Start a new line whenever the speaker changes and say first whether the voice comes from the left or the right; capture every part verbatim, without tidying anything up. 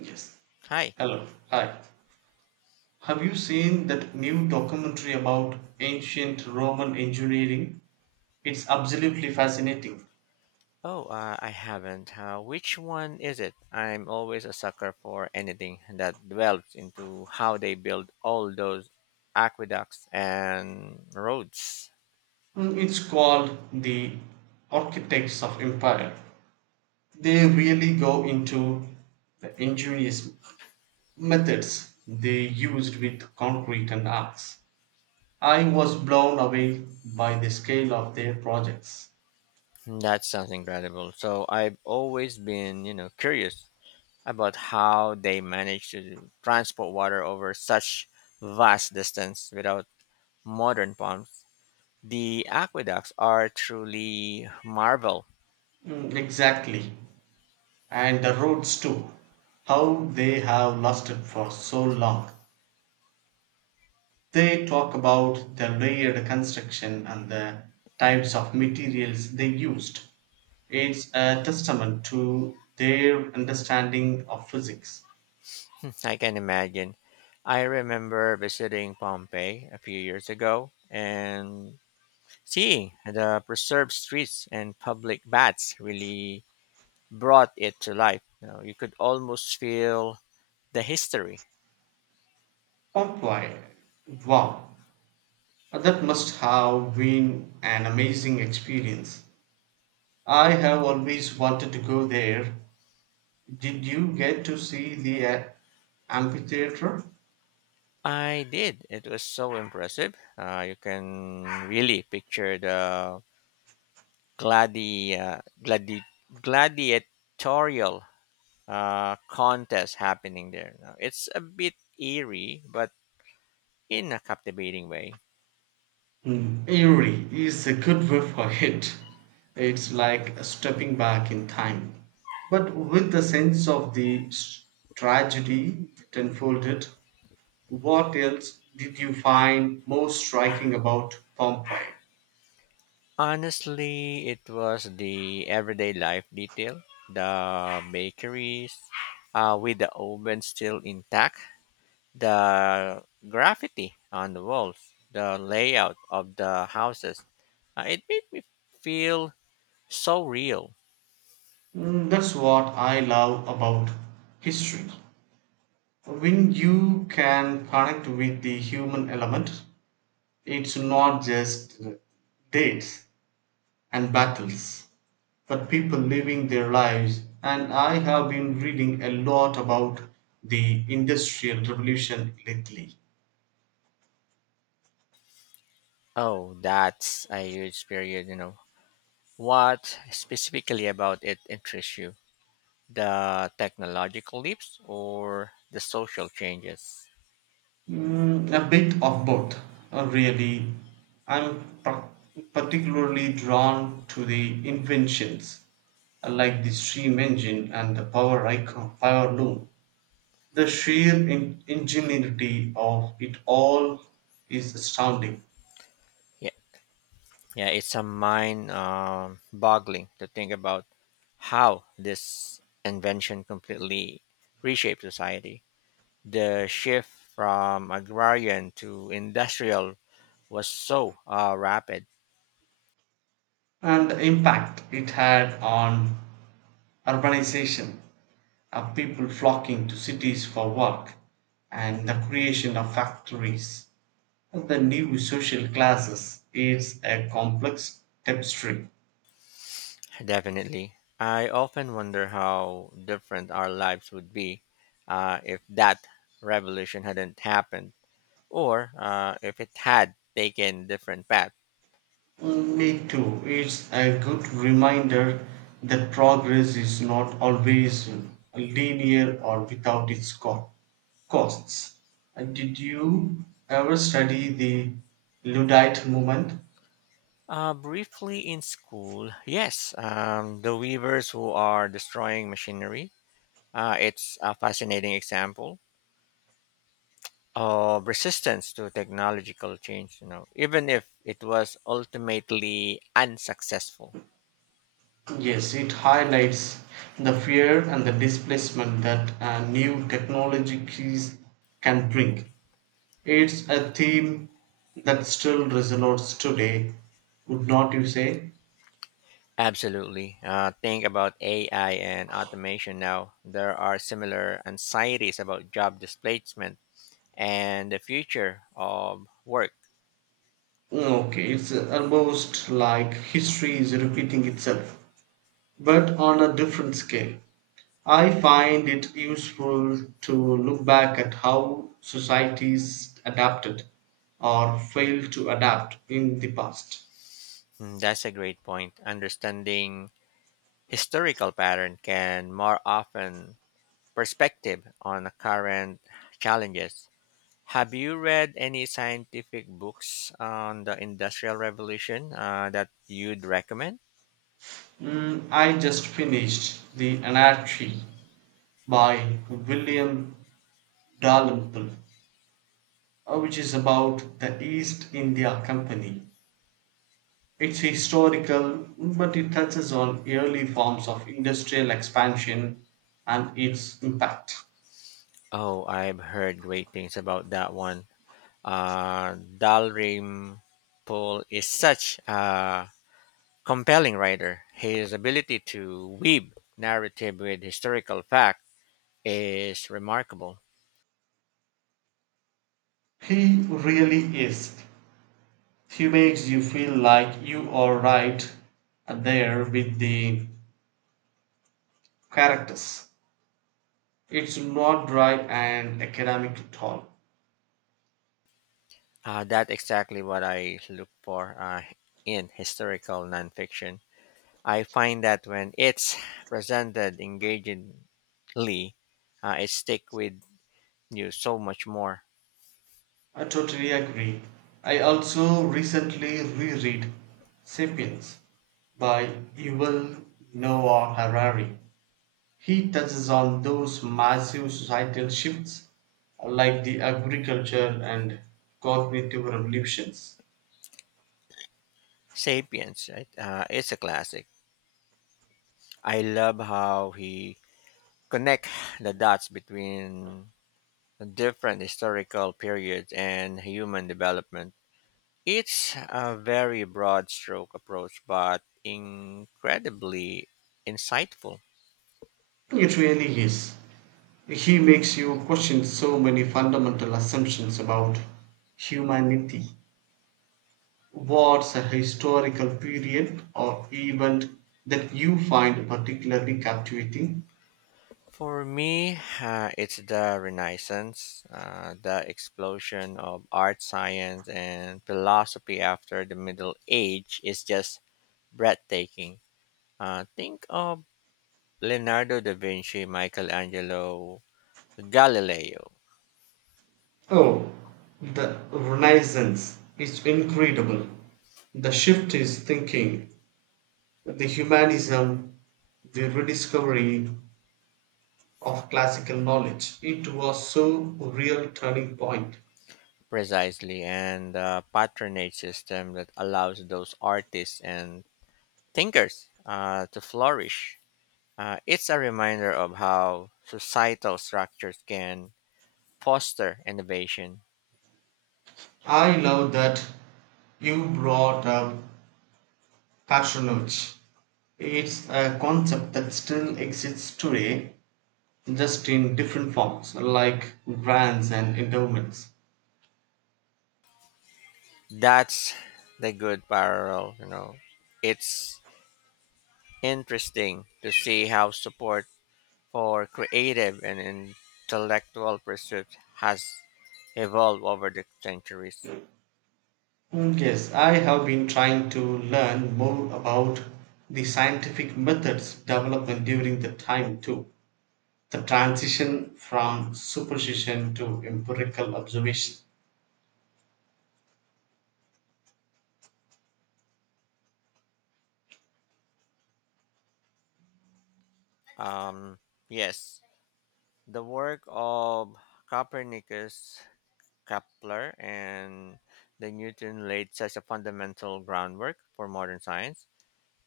right: Yes.
left: Hi.
right: Hello. Hi. Have you seen that new documentary about ancient Roman engineering? It's absolutely fascinating.
left: Oh, uh, I haven't. Uh, which one is it? I'm always a sucker for anything that delves into how they build all those aqueducts and roads.
right: Mm, It's called The Architects of Empire. They really go into the ingenious methods they used with concrete and arcs. I was blown away by the scale of their projects.
left: That sounds incredible. So I've always been, you know, curious about how they manage to transport water over such vast distance without modern pumps. The aqueducts are truly marvel.
right: Mm, exactly. And the roads too, how they have lasted for so long! They talk about the layered construction and the types of materials they used. It's a testament to their understanding of physics.
left: I can imagine. I remember visiting Pompeii a few years ago and seeing the preserved streets and public baths really brought it to life. You know, you could almost feel the history.
right: Pompeii, wow, that must have been an amazing experience. I have always wanted to go there. Did you get to see the uh, amphitheater?
left: I did. It was so impressive. Uh, you can really picture the gladi, uh, gladi, gladiatorial uh, contest happening there. Now, it's a bit eerie, but in a captivating way.
right: Mm, eerie is a good word for it. It's like stepping back in time, but with the sense of the s- tragedy that unfolded. What else did you find most striking about Pompeii?
left: Honestly, it was the everyday life detail, the bakeries uh, with the oven still intact, the graffiti on the walls, the layout of the houses. Uh, it made me feel so real.
right: Mm, that's what I love about history. When you can connect with the human element, it's not just dates and battles, but people living their lives. And I have been reading a lot about the Industrial Revolution lately.
left: Oh, that's a huge period, you know. What specifically about it interests you? The technological leaps or the social changes?
right: Mm, a bit of both, uh, really. I'm par- Particularly drawn to the inventions, uh, like the steam engine and the power icon, power loom. The sheer in- ingenuity of it all is astounding,
left: Yeah, it's a mind um boggling to think about how this invention completely reshaped society. The shift from agrarian to industrial was so uh, rapid,
right: and the impact it had on urbanization, of people flocking to cities for work, and the creation of factories and the new social classes. It's a complex tapestry.
left: definitely. I often wonder how different our lives would be uh, if that revolution hadn't happened or uh, if it had taken different path.
right: Me too. It's a good reminder that progress is not always linear or without its co- costs. And did you ever study the Luddite movement?
left: Uh, briefly in school, yes, um, the weavers who are destroying machinery. Uh, it's a fascinating example of resistance to technological change, you know, even if it was ultimately unsuccessful.
right: Yes, it highlights the fear and the displacement that uh, new technology keys can bring. It's a theme that still resonates today, would not you say?
left: Absolutely. Uh, think about A I and automation now. There are similar anxieties about job displacement and the future of work.
right: Okay, it's almost like history is repeating itself, but on a different scale. I find it useful to look back at how societies adapted or failed to adapt in the past.
left: Mm, That's a great point. Understanding historical pattern can more often perspective on the current challenges. Have you read any scientific books on the Industrial Revolution uh, that you'd recommend?
right: Mm, I just finished The Anarchy by William Dalrymple, uh, which is about the East India Company. It's historical, but it touches on early forms of industrial expansion and its impact.
left: Oh, I've heard great things about that one. Uh, Dalrymple is such a compelling writer. His ability to weave narrative with historical fact is remarkable.
right: He really is. He makes you feel like you are right there with the characters. It's not dry and academic at all.
left: Uh, that's exactly what I look for uh, in historical nonfiction. I find that when it's presented engagingly, uh, it stick with you so much more.
right: I totally agree. I also recently reread Sapiens by Yuval Noah Harari. He touches on those massive societal shifts like the agriculture and cognitive revolutions.
left: Sapiens, right? Uh, it's a classic. I love how he connect the dots between different historical periods and human development. It's a very broad stroke approach, but incredibly insightful.
right: It really is. He makes you question so many fundamental assumptions about humanity. What's a historical period or event that you find particularly captivating?
left: For me, uh, it's the Renaissance, uh, the explosion of art, science, and philosophy after the Middle Age is just breathtaking. Uh, think of Leonardo da Vinci, Michelangelo, Galileo,
right: Oh, the Renaissance is incredible. The shift is thinking, the humanism, the rediscovery of classical knowledge. It was so real turning point.
left: precisely, and the patronage system that allows those artists and thinkers uh, to flourish. Uh, it's a reminder of how societal structures can foster innovation.
right: I love that you brought up patronage. It's a concept that still exists today, just in different forms, like grants and endowments.
left: That's the good parallel, you know. It's interesting to see how support for creative and intellectual pursuits has evolved over the centuries.
right: Mm, yes, I have been trying to learn more about the scientific methods development during the time too. The transition from superstition to empirical observation.
left: Um, yes, the work of Copernicus, Kepler, and the Newton laid such a fundamental groundwork for modern science.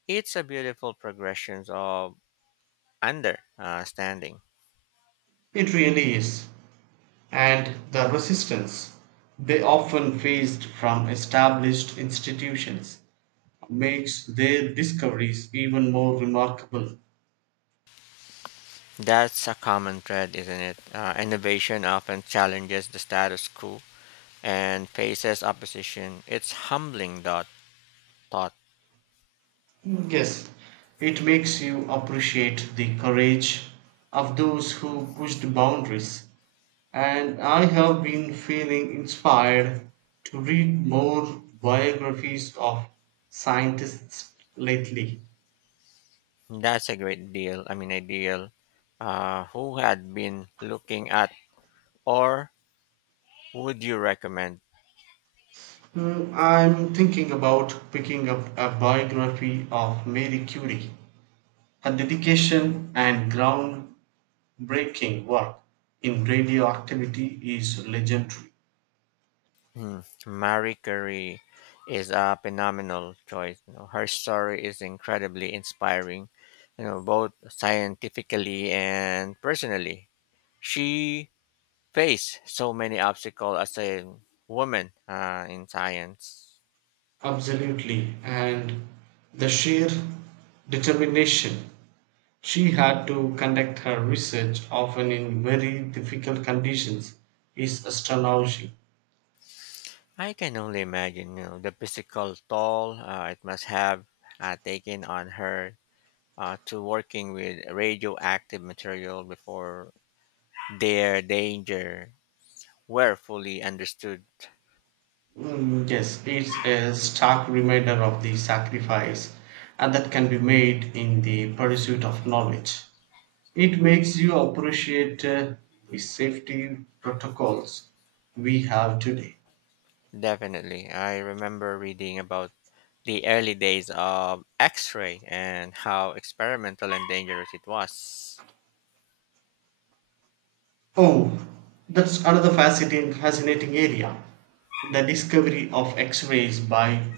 left: It's a beautiful progression of understanding.
right: It really is. And the resistance they often faced from established institutions makes their discoveries even more remarkable.
left: That's a common thread, isn't it? Uh, innovation often challenges the status quo and faces opposition. It's humbling dot thought.
right: Yes, it makes you appreciate the courage of those who pushed boundaries. And I have been feeling inspired to read more biographies of scientists lately.
left: That's a great deal. I mean, ideal. Uh, who had been looking at, or would you recommend?
right: Hmm, I'm thinking about picking up a biography of Marie Curie. Her dedication and groundbreaking work in radioactivity is legendary.
left: Hmm. Marie Curie is a phenomenal choice. You know, her story is incredibly inspiring. You know, both scientifically and personally. She face so many obstacles as a woman uh, in science.
right: Absolutely. And the sheer determination she had to conduct her research, often in very difficult conditions, is astonishing.
left: I can only imagine, you know, the physical toll uh, it must have uh, taken on her uh, to working with radioactive material before their danger were fully understood.
right: Mm, yes, it's a stark reminder of the sacrifice and that can be made in the pursuit of knowledge. It makes you appreciate, uh, the safety protocols we have today.
left: Definitely, I remember reading about the early days of X-ray and how experimental and dangerous it was.
right: Oh, that's another fascinating, fascinating area. The discovery of X-rays by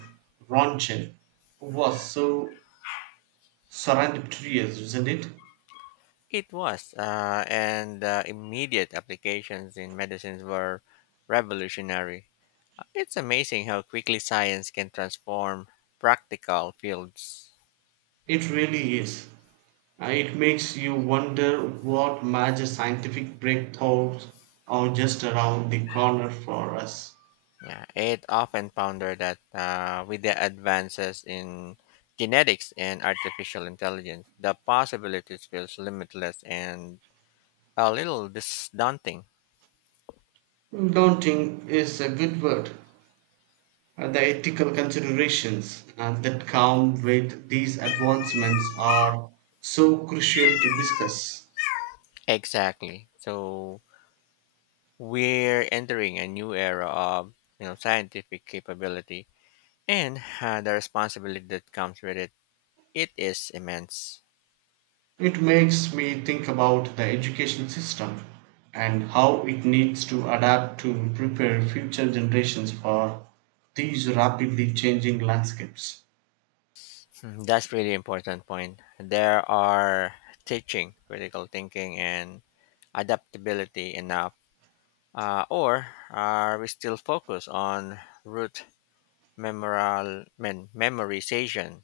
right: Röntgen was so serendipitous, isn't it?
left: It was, uh, and uh, immediate applications in medicines were revolutionary. Uh, It's amazing how quickly science can transform practical fields.
right: It really is. Uh, It makes you wonder what major scientific breakthroughs are just around the corner for us.
left: Yeah, it often pondered that uh, with the advances in genetics and artificial intelligence, the possibilities feels limitless and a little dis- daunting.
right: Daunting is a good word. Uh, The ethical considerations, uh, that come with these advancements are so crucial to discuss.
left: Exactly. So we're entering a new era of you know scientific capability and uh, the responsibility that comes with it it is immense.
right: It makes me think about the education system and how it needs to adapt to prepare future generations for these rapidly changing landscapes.
left: Hmm, that's really important point there are teaching critical thinking and adaptability enough uh, or are we still focused on root memorial men, memorization.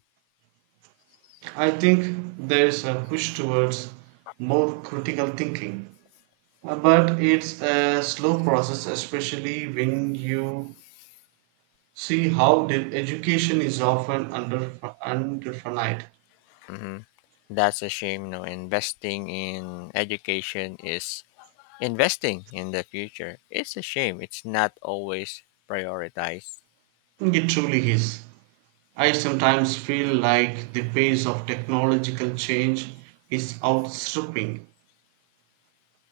right: I think there's a push towards more critical thinking, uh, but it's a slow process, especially when you see how the education is often under underfunded.
left: Hmm, that's a shame, you know investing in education is investing in the future, it's a shame it's not always prioritized.
right: It truly is. I sometimes feel like the pace of technological change is outstripping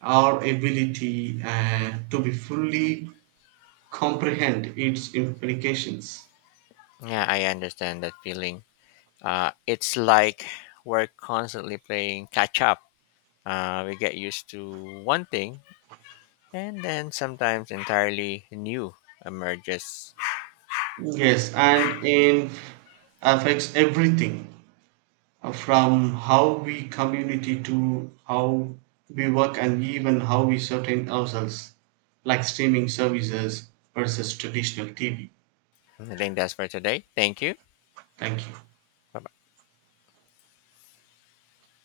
right: our ability, uh, to be fully comprehend its implications.
left: Yeah, I understand that feeling. Uh, it's like we're constantly playing catch up. Uh, we get used to one thing, and then sometimes entirely new emerges.
right: Yes, and it affects everything, uh, from how we community to how we work and even how we sustain ourselves, like streaming services versus traditional T V.
left: I think that's for today. Thank you.
right: Thank you.